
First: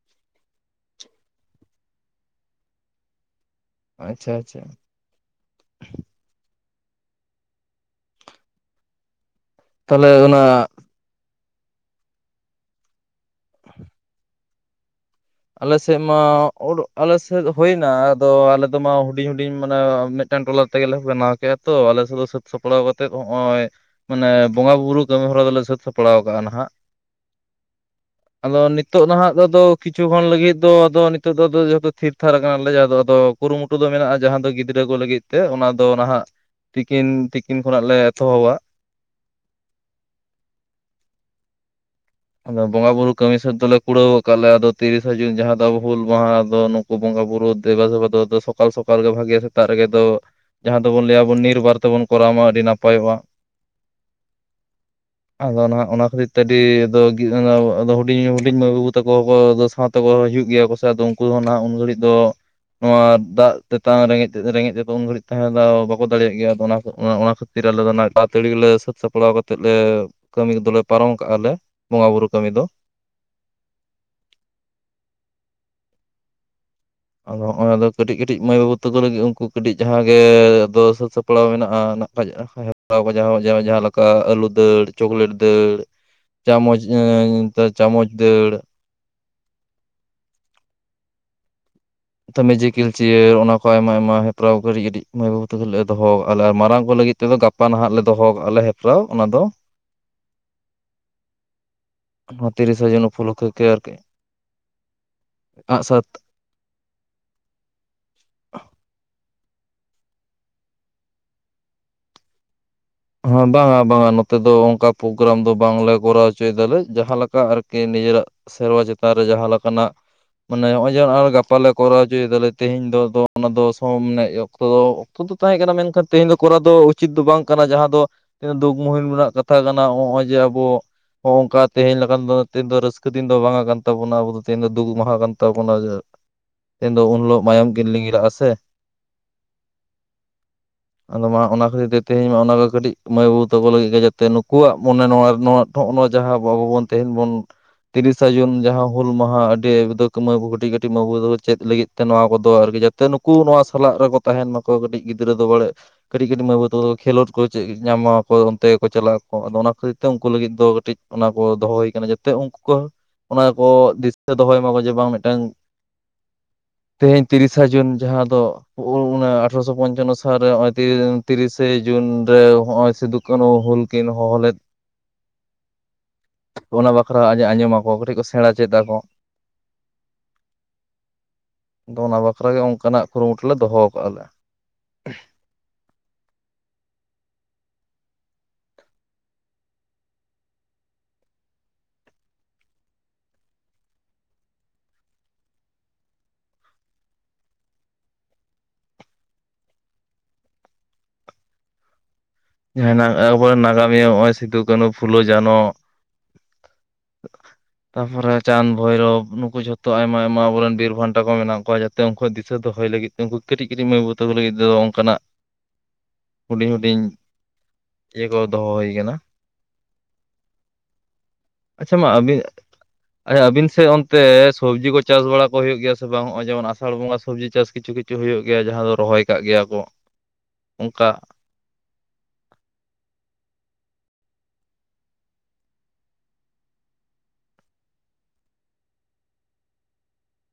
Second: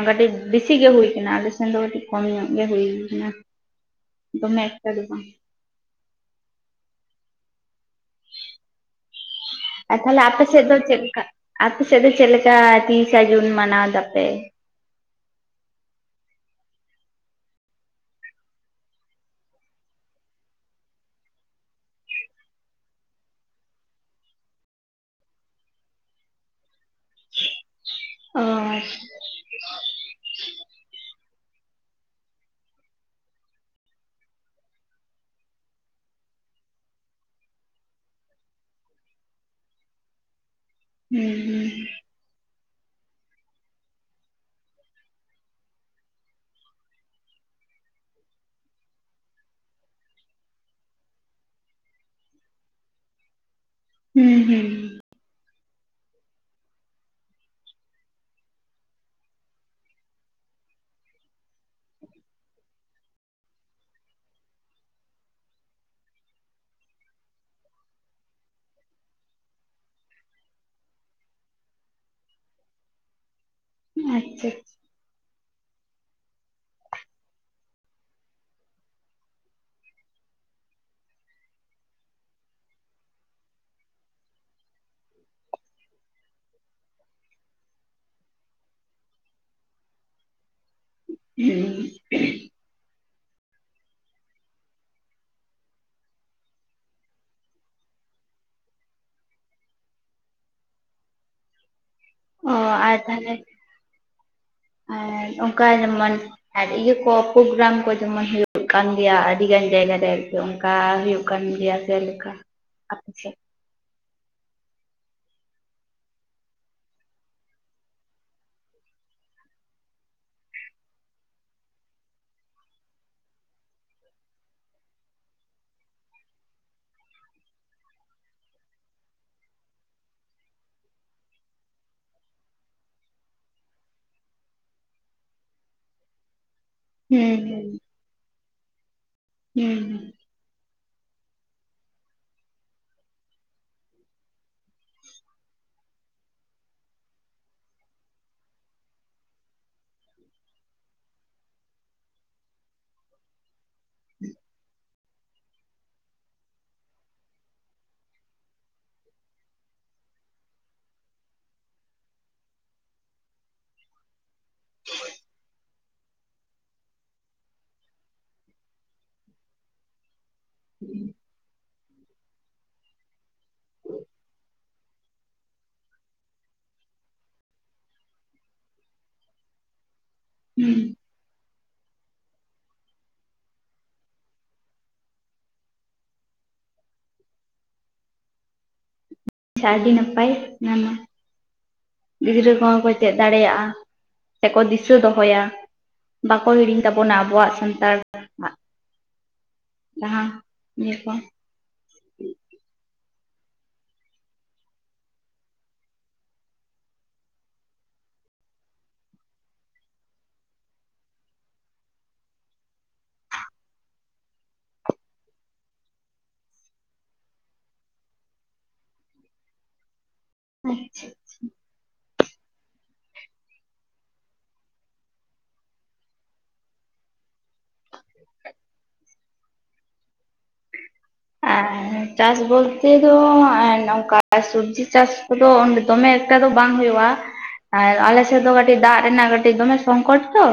ᱠᱟᱹᱴᱤᱡ ᱵᱤᱥᱤ ᱜᱮ, ᱦᱩᱭ ᱟᱠᱟᱱᱟ ᱾ ᱟᱞᱮ ᱥᱮᱱ ᱫᱚ, ᱠᱟᱹᱴᱤᱡ ᱠᱚᱢ ᱧᱚᱜ ᱜᱮ, ᱦᱩᱭ ᱮᱱᱟ, ᱟᱪᱪᱷᱟ ᱟᱪᱪᱷᱟ ᱫᱚᱢᱮ ᱮᱠᱴᱟ ᱫᱚ ᱵᱟᱝ ᱾ ᱛᱟᱦᱚᱞᱮ ᱟᱨᱛᱟᱦᱚᱞᱮ, ᱚᱱᱟ ᱟᱯᱮ ᱥᱮᱫ ᱫᱚ, ᱪᱮᱫ ᱞᱮᱠᱟ? ᱟᱯᱮ ᱥᱮᱫ ᱫᱚ, ᱪᱮᱫ ᱞᱮᱠᱟ ᱛᱤᱨᱤᱥᱟ ᱡᱩᱱ ᱢᱟᱱᱟᱣ ᱮᱫᱟ ᱯᱮ? ᱟᱞᱮ ᱥᱮᱫ ᱢᱟ, ᱟᱞᱮ ᱥᱮᱫ ᱦᱩᱭ ᱮᱱᱟ ᱾ ᱟᱫᱚ, ᱟᱞᱮ ᱫᱚ ᱢᱟ, ᱦᱩᱰᱤᱧ ᱦᱩᱰᱤᱧ, ᱢᱟᱱᱮ ᱢᱤᱫᱴᱟᱝ ᱴᱚᱞᱟ ᱛᱮᱜᱮ ᱞᱮ, ᱵᱮᱱᱟᱣ ᱠᱮᱫᱼᱟ ᱛᱚ, ᱟᱞᱮ ᱥᱮᱫ ᱫᱚ, ᱥᱟᱹᱛ ᱥᱟᱯᱲᱟᱣ ᱠᱟᱛᱮᱫ, ᱱᱚᱜ ᱚᱭ ᱢᱟᱱᱮ, ᱵᱚᱸᱜᱟ ᱵᱩᱨᱩ ᱠᱟᱹᱢᱤ ᱦᱚᱨᱟ ᱫᱚᱞᱮ, ᱥᱟᱹᱛ ᱥᱟᱯᱲᱟᱣ ᱟᱠᱟᱜᱼᱟ, ᱱᱷᱟᱜ? ᱚ [inaudible] ᱟᱫᱚ, ᱱᱤᱛᱳᱜ ᱱᱷᱟᱜ, ᱫᱚᱫᱚ ᱠᱤᱪᱷᱩ ᱦᱚᱲ ᱞᱟᱹᱜᱤᱫ ᱫᱚ ᱟᱫᱚ ᱱᱤᱛᱚᱜ ᱫᱚᱫᱚ ᱡᱚᱛᱚ ᱛᱷᱤᱨ ᱛᱷᱷᱟᱨ ᱟᱠᱟᱱ ᱟᱞᱮ, ᱡᱟᱦᱟᱸ ᱫᱚ ᱟᱫᱚ ᱠᱩᱨᱩ ᱢᱩᱴᱩ ᱫᱚ ᱢᱮᱱᱟᱜᱼᱟ ᱾ ᱡᱟᱦᱟᱸ ᱫᱚ ᱜᱤᱫᱽᱨᱟᱹ ᱠᱚ ᱞᱟᱹᱜᱤᱫ ᱛᱮ, ᱚᱱᱟ ᱫᱚ ᱱᱷᱟᱜ ᱛᱤᱠᱤᱱ, ᱛᱤᱠᱤᱱ ᱠᱷᱚᱱᱼᱟᱜ ᱞᱮ, ᱮᱛᱚᱦᱚᱵᱟ ᱾ ᱦᱩᱸᱻ ᱦᱩᱸᱻ ᱾ ᱟᱫᱚ, ᱵᱚᱸᱜᱟ ᱵᱩᱨᱩ ᱠᱟᱹᱢᱤ ᱥᱮᱫ ᱫᱚᱞᱮ, ᱠᱩᱲᱟᱹᱣ ᱟᱠᱟᱫ ᱞᱮᱭᱟ ᱾ ᱟᱫᱚ, ᱛᱤᱨᱤᱥᱟᱹ ᱡᱩᱱ ᱡᱟᱦᱟᱸ ᱫᱚ, ᱟᱵᱚ ᱦᱩᱞ ᱢᱟᱦᱟ ᱫᱚ ᱵᱚᱸᱜᱟ ᱵᱩᱨᱩ ᱫᱮᱵᱟᱼ ᱫᱮᱵᱟ ᱫᱚ, ᱥᱚᱞ ᱥᱚᱠᱟᱞ ᱜᱮ, ᱵᱷᱟᱜᱮᱭᱟ ᱾ ᱥᱮᱛᱟᱜ ᱨᱮᱜᱮ ᱫᱚ ᱡᱟᱦᱟᱸ ᱫᱚ ᱵᱚᱱ ᱞᱟᱹᱭ ᱟᱵᱚᱱ, ᱱᱤᱨᱵᱟᱨ ᱛᱮ ᱵᱚᱱ ᱠᱚᱨᱟᱣ ᱢᱟ, ᱟᱹᱰᱤ ᱱᱟᱯᱟᱭᱚᱜᱼᱟ ᱾ ᱦᱩᱸᱻ ᱦᱩᱸᱻ ᱾ ᱟᱫᱚ ᱱᱷᱟᱜ, ᱚᱱᱟ ᱠᱷᱟᱹᱛᱤᱨ ᱛᱮ, ᱟᱹᱰᱤ ᱟᱫᱚ, ᱦᱩᱰᱤᱧ, ᱦᱩᱰᱤᱧ ᱢᱟᱹᱭ ᱵᱟᱹᱵᱩ ᱛᱟᱠᱚ ᱠᱚ, ᱥᱟᱶᱛᱟ ᱠᱚ ᱦᱩᱭᱩᱜ ᱜᱮᱭᱟ ᱠᱚ, ᱥᱮ, ᱟᱫᱚ ᱩᱱᱠᱩ ᱫᱚ ᱱᱟᱜ ᱩᱱ ᱜᱷᱟᱹᱲᱤᱡ ᱫᱚᱼᱼ ᱱᱚᱣᱟ ᱫᱟᱜ ᱛᱮᱛᱟᱝ ᱨᱮᱸᱜᱮᱡ ᱛᱮ, ᱨᱮᱸᱜᱮᱡ ᱛᱮᱫᱚ ᱩᱱ ᱜᱷᱟᱹᱲᱤᱡ ᱛᱟᱦᱮᱸ ᱫᱚ, ᱵᱟᱠᱚ ᱫᱟᱲᱮᱭᱟᱜ ᱜᱮᱭᱟ, ᱚᱱᱟ ᱚᱱᱟ ᱠᱷᱟᱹᱛᱤᱼᱼ [unintelligible] ᱟᱞᱮ ᱫᱚ ᱱᱟ ᱟᱛᱟᱹᱲᱤ ᱜᱮᱞᱮ ᱥᱟᱹᱛ ᱥᱟᱯᱲᱟᱣ ᱠᱟᱛᱮᱫ ᱞᱮ ᱠᱟᱹᱢᱤ ᱠᱚᱫᱚᱞᱮ ᱯᱟᱨᱚᱢ ᱠᱟᱜᱼᱟ ᱞᱮ᱾ ᱵᱚᱸᱜᱟ ᱵᱩᱨᱩ ᱠᱟᱹᱢᱤ ᱫᱚ᱾ ᱟᱪᱪᱷᱟ᱾ ᱟᱫᱚ ᱦᱚᱸᱜᱼᱭ ᱫᱚ ᱠᱟᱹᱴᱤᱡ ᱠᱟᱹᱴᱤᱡ ᱢᱟᱹᱭ ᱵᱟᱹᱵᱩ ᱛᱟᱠᱚ ᱞᱟᱹᱜᱤᱫ ᱩᱱᱠᱩ ᱠᱟᱹᱴᱤᱡ ᱡᱟᱦᱟᱸ ᱜᱮ ᱫᱚ ᱥᱟᱹᱛ ᱥᱟᱯᱲᱟᱣ ᱢᱮᱱᱟᱜᱼᱟᱼᱼ [unintelligible] ᱡᱟᱦᱟᱸᱞᱮᱠᱟ ᱟᱹᱞᱩ ᱫᱟᱹᱲ ᱪᱚᱠᱞᱮᱴ ᱫᱟᱹᱲ, ᱪᱟᱢᱚᱪ ᱮᱸᱻ ᱪᱟᱢᱚᱪ ᱫᱟᱹᱲ ᱦᱢᱸ ᱢᱮᱡᱤᱠᱮᱞ ᱪᱮᱤᱭᱟᱨ ᱚᱱᱟ ᱠᱚ ᱟᱭᱢᱟ ᱟᱭᱢᱟ ᱦᱮᱯᱨᱟᱣ ᱠᱟᱹᱴᱤᱡ ᱠᱟᱹᱴᱤᱡ ᱢᱟᱹᱭ ᱵᱟᱹᱵᱩ ᱛᱮᱠᱚ ᱞᱮ ᱫᱚᱦᱚ ᱠᱟᱜᱼᱟ ᱞᱮ ᱟᱨ ᱢᱟᱨᱟᱝ ᱠᱚ ᱞᱟᱹᱜᱤ ᱛᱮᱫᱚ ᱜᱟᱯᱟ ᱱᱟᱦᱟᱜ ᱞᱮ ᱫᱚᱦᱚ ᱠᱟᱜᱼᱟ ᱞᱮ ᱦᱮᱯᱨᱟᱣ ᱚᱱᱟ ᱫᱚ᱾ ᱚ ᱛᱤᱨᱤᱥᱟ ᱟᱨ ᱡᱩᱱ ᱛᱟᱦᱮᱞᱮ ᱩᱯᱚᱞᱚᱠᱠᱷᱮ ᱜᱮ ᱟᱨᱠᱤ ᱟᱨ ᱚᱝᱠᱟ ᱟᱸᱜᱼᱥᱟᱨ ᱡᱮᱢᱚᱱᱼᱼ ᱟᱨ ᱤᱭᱟᱹ ᱠᱚ ᱯᱳᱜᱨᱟᱢ ᱠᱚ ᱡᱮᱢᱚᱱ ᱦᱳᱭᱳᱜ ᱠᱟᱱ ᱜᱮᱭᱟ ᱟᱰᱤ ᱜᱟᱱ ᱡᱟᱭᱜᱟ ᱨᱮᱼᱼ ᱚᱱᱠᱟ ᱦᱳᱭᱳᱜ ᱠᱟᱱ ᱜᱮᱭᱟ ᱥᱮ ᱞᱮᱠᱟ᱾ ᱥᱮᱫ ᱦᱚᱸ ᱵᱟᱝᱟ ᱵᱟᱝᱟ ᱱᱚᱼᱼ ᱛᱮᱫᱚ ᱚᱝᱠᱟ ᱯᱳᱜᱨᱟᱢ ᱫᱚ ᱵᱟᱝᱞᱮ ᱠᱚᱨᱟᱣ ᱦᱚᱪᱚᱭ ᱫᱟᱞᱮ ᱡᱟᱦᱟᱸ ᱞᱮᱠᱟ ᱟᱨᱠᱤ ᱱᱤᱡᱮ ᱨᱟᱜᱼᱼ ᱥᱮᱨᱣᱟ ᱪᱮᱛᱟᱱ ᱨᱮ ᱡᱟᱦᱟᱸ ᱞᱮᱠᱟ ᱱᱟᱜᱼᱼ ᱢᱟᱱᱮ ᱱᱚᱜᱼᱚᱭ ᱡᱮ ᱟᱨ ᱜᱟᱯᱟ ᱞᱮ ᱠᱚᱨᱟᱣ ᱦᱚᱪᱚᱭ ᱫᱟᱞᱮ ᱛᱮᱦᱮᱧ ᱫᱚ ᱚᱱᱟ ᱫᱚ ᱥᱚᱢ ᱢᱟᱱᱮ ᱚᱠᱛᱚ ᱫᱚᱼᱼ ᱫᱚ ᱛᱟᱦᱮᱸ ᱠᱟᱱᱟ ᱢᱮᱱᱠᱷᱟᱱ ᱛᱮᱦᱮᱧ ᱫᱚ ᱠᱚᱨᱟᱣ ᱫᱚ ᱩᱪᱤᱛ ᱫᱚ ᱵᱟᱝ ᱠᱟᱱᱟ ᱡᱟᱦᱟᱸᱼᱼ ᱫᱚ ᱛᱤᱱᱟᱹᱜ ᱫᱩ ᱢᱩᱦᱤᱢ ᱨᱮᱱᱟᱜ ᱠᱟᱛᱷᱟ ᱠᱟᱱᱟ ᱱᱚᱜᱼᱚᱭ ᱡᱮ ᱟᱵᱚ ᱦᱚᱸᱜ ᱚᱝᱠᱟ ᱛᱮᱦᱮᱧ ᱞᱮᱠᱟᱱ ᱫᱚ ᱛᱮᱦᱮᱧ ᱨᱟᱹᱥᱠᱟᱹ ᱫᱤᱱ ᱫᱚ ᱵᱟᱝ-ᱟ ᱠᱟᱱ ᱛᱟᱵᱚᱱᱟ ᱟᱵᱚ ᱫᱚ ᱛᱮᱦᱮᱧ ᱫᱚ ᱫᱩᱠ ᱢᱟᱦᱟ ᱠᱟᱱ ᱛᱟᱵᱚᱱᱟ᱾ ᱛᱮᱱ ᱫᱚ ᱩᱱ ᱦᱩᱸ ᱞᱳᱜ ᱢᱟᱭᱟᱢ ᱠᱤᱱ ᱞᱤᱸᱜᱤ ᱞᱟᱜᱼᱟ ᱥᱮᱼᱼ ᱦᱚᱢᱸ ᱦᱚᱢᱸ ᱟᱫᱚ ᱢᱟ ᱚᱱᱟ ᱠᱷᱟᱛᱤᱨ ᱛᱮᱦᱮᱧ ᱢᱟ ᱚᱱᱟᱼᱼ ᱠᱟᱹᱴᱤᱡ ᱢᱟᱹᱭ ᱵᱟᱹᱵᱩ ᱛᱟᱠᱚ ᱞᱟᱹᱜᱤᱫ ᱡᱟᱛᱮ ᱱᱩᱠᱩᱣᱟᱜ ᱢᱚᱱᱮ ᱱᱚᱣᱟ ᱱᱚᱣᱟ ᱱᱚᱜ-ᱚ ᱱᱚᱣᱟ ᱡᱟᱦᱟᱸ ᱟᱵᱚ ᱵᱚᱱ ᱛᱮᱦᱮᱧ ᱵᱚᱱ ᱼᱼ ᱛᱤᱨᱤᱥᱟ ᱡᱩᱱ ᱡᱟᱦᱟᱸ ᱦᱩᱞ ᱢᱟᱦᱟ ᱟᱹᱰᱤ [inaudible] ᱠᱟᱹᱴᱤᱡ ᱠᱟᱹᱴᱤᱡ ᱵᱟᱩ ᱪᱮᱫ ᱞᱟᱹᱜᱤᱫ ᱛᱮ ᱱᱚᱣᱟ ᱠᱚᱫᱚ ᱡᱟᱠᱼᱼ ᱱᱩᱠᱩ ᱱᱚᱣᱟ ᱥᱟᱞᱟᱜ ᱨᱮᱠᱚ ᱛᱟᱦᱮᱱ ᱢᱟᱠᱚ ᱠᱟᱹᱴᱤᱡ ᱜᱤᱫᱽᱨᱟᱹ ᱫᱚ ᱵᱟᱲᱮ ᱠᱟᱹᱴᱤᱡ ᱠᱟᱹᱴᱤᱡ ᱢᱟᱹᱭ ᱵᱟᱹᱵᱩ ᱛᱟᱠᱚ ᱠᱷᱮᱞᱳᱰᱼᱼ ᱩᱱᱠᱩ ᱪᱮᱫ ᱧᱟᱢᱟ ᱟᱠᱚ ᱚᱱᱛᱮ ᱠᱚ ᱪᱟᱞᱟᱜ ᱟᱠᱚ ᱟᱫᱚ ᱚᱱᱟ ᱠᱷᱟᱹᱛᱤᱨ ᱛᱮ ᱩᱱᱠᱩ ᱞᱟᱹᱜᱤᱫ ᱫᱚ ᱠᱟᱹᱴᱤᱡ ᱚᱱᱟ ᱠᱚ ᱫᱚᱦᱚ ᱦᱳᱭ ᱠᱟᱱᱟ ᱡᱟᱛᱮᱼᱼ ᱡᱟᱛᱮ ᱩᱱᱠᱩ ᱚᱱᱟ ᱠᱚ ᱫᱤᱥᱟᱹ ᱫᱚᱦᱚᱭ ᱢᱟ ᱠᱚ ᱡᱮ ᱵᱟᱝ ᱢᱤᱫᱴᱟᱝ ᱼᱼ ᱛᱮᱦᱮᱧ ᱛᱤᱨᱤᱥᱟ ᱡᱩᱱ ᱡᱟᱦᱟᱸ ᱫᱚ [inaudible] ᱟᱴᱷᱚᱨᱚᱥᱚ ᱯᱚᱱᱪᱟᱱᱱᱚ ᱥᱟᱼᱼ ᱥᱟᱞ ᱨᱮ ᱦᱚᱸᱜ-ᱚᱭ ᱛᱤᱨᱤᱥᱮ ᱡᱩᱱ ᱨᱮ ᱦᱚᱸᱜᱼᱚᱭ ᱥᱤᱫᱩ ᱠᱟᱱᱩ ᱦᱩᱞ ᱠᱤᱱ ᱦᱚᱦᱚ ᱞᱮᱫ ᱚᱱᱟ ᱵᱟᱠᱷᱨᱟ ᱟᱸ ᱟᱸᱡᱚᱢᱟᱚ ᱠᱟᱴᱤᱡ ᱠᱚ ᱥᱮᱬᱟ ᱪᱮᱫᱟ ᱠᱚ᱾ ᱦᱩᱸᱻ ᱟᱫᱚ ᱚᱱᱟ ᱵᱟᱠᱷᱟᱨ ᱜᱮ ᱚᱱᱠᱟᱱᱟᱜ ᱠᱩᱨᱩᱢᱩᱴᱩ ᱞᱮ ᱫᱚᱦᱚ ᱠᱟᱜᱼᱟ ᱞᱮ ᱟᱰᱤ ᱱᱟᱯᱟᱭ ᱱᱟ ᱱᱚᱼᱼ ᱜᱤᱫᱽᱨᱟᱹ ᱠᱚᱦᱚᱸ ᱠᱚ ᱪᱮᱫ ᱫᱟᱲᱮᱭᱟᱜᱼᱟ ᱥᱮᱠᱚ ᱫᱤᱥᱟᱹ ᱫᱚᱦᱚᱭᱟ᱾ ᱵᱟᱠᱚ ᱦᱤᱲᱤᱧ ᱛᱟᱵᱚᱱᱟ ᱟᱵᱚᱣᱟᱜ ᱥᱟᱱᱛᱟᱲ ᱟᱜᱼᱼ ᱡᱟᱦᱟᱸ ᱤᱭᱟᱹ ᱠᱚ, ᱟᱵᱚ ᱨᱮᱱ ᱱᱟᱜᱟᱢᱤᱭᱟᱹ ᱱᱚᱜ-ᱚᱭ ᱥᱤᱫᱩ ᱠᱟᱱᱩ ᱯᱷᱩᱞᱳ ᱡᱷᱟᱱᱚ᱾ ᱛᱟᱯᱚᱨᱮ ᱪᱟᱸᱫ ᱵᱷᱳᱭᱨᱚᱵ ᱱᱩᱠᱩ ᱡᱷᱚᱛᱚ ᱟᱭᱢᱟ ᱟᱭᱢᱟ ᱟᱵᱚᱨᱮᱱ ᱵᱤᱨ ᱵᱷᱟᱱᱴᱟ ᱠᱚ ᱢᱮᱱᱟᱜ ᱠᱚᱣᱟ ᱡᱟᱛᱮ ᱩᱱᱠᱩᱣᱟᱜ ᱫᱤᱥᱟᱹ ᱫᱚᱦᱚᱭ ᱞᱟᱹᱜᱤᱫᱼᱼ ᱩᱱᱠᱩ ᱠᱟᱹᱴᱤᱡ ᱠᱟᱹᱴᱤᱡ ᱢᱟᱹᱭ ᱵᱟᱵᱩ ᱛᱟᱠᱚ ᱞᱟᱹᱜᱤᱫ ᱛᱮᱫᱚ ᱚᱱᱠᱟᱱᱟᱜ ᱦᱩᱰᱤᱧ ᱦᱩᱰᱤᱧ ᱤᱭᱟᱹ ᱠᱚ ᱫᱚᱦᱚ ᱦᱩᱭ ᱠᱟᱱᱟ᱾ ᱟᱪᱪᱷᱟ ᱟᱪᱪᱷᱟ ᱢᱟ ᱟᱹᱵᱤᱱᱼᱼ ᱟᱪᱪᱷᱟ ᱟᱹᱵᱤᱱ ᱥᱮᱫ ᱚᱱᱛᱮ ᱥᱚᱵᱽᱡᱤ ᱠᱚ ᱪᱟᱥ ᱵᱟᱲᱟ ᱠᱚ ᱦᱩᱭᱩᱜ ᱜᱮᱭᱟ ᱥᱮ ᱵᱟᱝᱼᱚᱭ ᱡᱮᱢᱚᱱ ᱟᱥᱟᱲ ᱵᱚᱸᱜᱟᱼᱼ ᱥᱚᱵᱽᱡᱤ ᱪᱟᱥ ᱠᱤᱪᱷᱩ ᱠᱤᱪᱷᱩ ᱦᱩᱭᱩᱜ ᱜᱮᱭᱟ ᱡᱟᱦᱟᱸ ᱫᱚ ᱨᱚᱦᱚᱭ ᱠᱟᱜ ᱜᱮᱭᱟ ᱠᱚ ᱚᱱᱠᱟ ᱾ ᱮ ᱪᱟᱥ ᱵᱚᱞᱛᱮ ᱫᱚ ᱟᱨ ᱱᱚᱝᱠᱟ ᱟᱨ ᱥᱚᱵᱽᱡᱤ ᱪᱟᱥ ᱠᱚᱫᱚ ᱫᱚᱢᱮ ᱮᱠᱴᱟ ᱫᱚ ᱵᱟᱝ ᱦᱩᱭᱩᱜᱼᱟ ᱾ ᱟᱨ ᱟᱞᱮ ᱥᱮᱫ ᱫᱚ ᱠᱟᱹᱴᱤᱡ ᱫᱟᱜ ᱨᱮᱱᱟᱜ ᱠᱟᱹᱴᱤᱡ ᱫᱚᱢᱮ ᱥᱚᱝᱠᱚᱴ ᱛᱚ